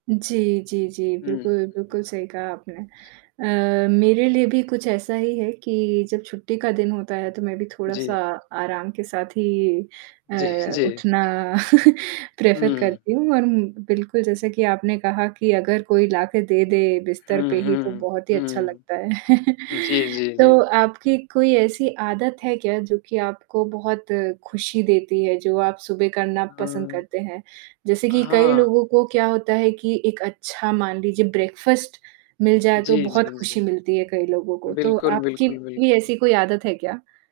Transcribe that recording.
जी, जी, जी हुँ, बिल्कुल, हुँ, हुँ। बिल्कुल सही कहा आपने। अ, उ, हाँ। मेरे लिए भी कुछ ऐसा ही है कि जब छुट्टी का दिन होता है, तो मैं भी थोड़ा-सा जी। आराम के साथ ही जी अ, जी। उठना प्रेफ़र हुँ, करती हुँ, हूँ हुँ। और उम, बिल्कुल जैसे कि आपने कहा कि अगर कोई लाके दे दे बिस्तर हुँ, पे ही तो हुँ, बहुत ही अच्छा लगता हुँ। है। जी, जी, तो जी। आपकी कोई ऐसी आदत है क्या जो कि आपको बहुत खुशी देती है जो आप सुबह उ, करना पसंद हाँ। करते हैं? जैसे अ, कि कई हाँ। लोगों को क्या होता है कि एक अच्छा मान लीजिए ब्रेकफ़ास्ट मिल जाए तो जी, बहुत जी, जी। खुशी मिलती है कई लोगों को, तो बिल्कुल, आपकी बिल्कुल, भी बिल्कुल। ऐसी कोई आदत है क्या?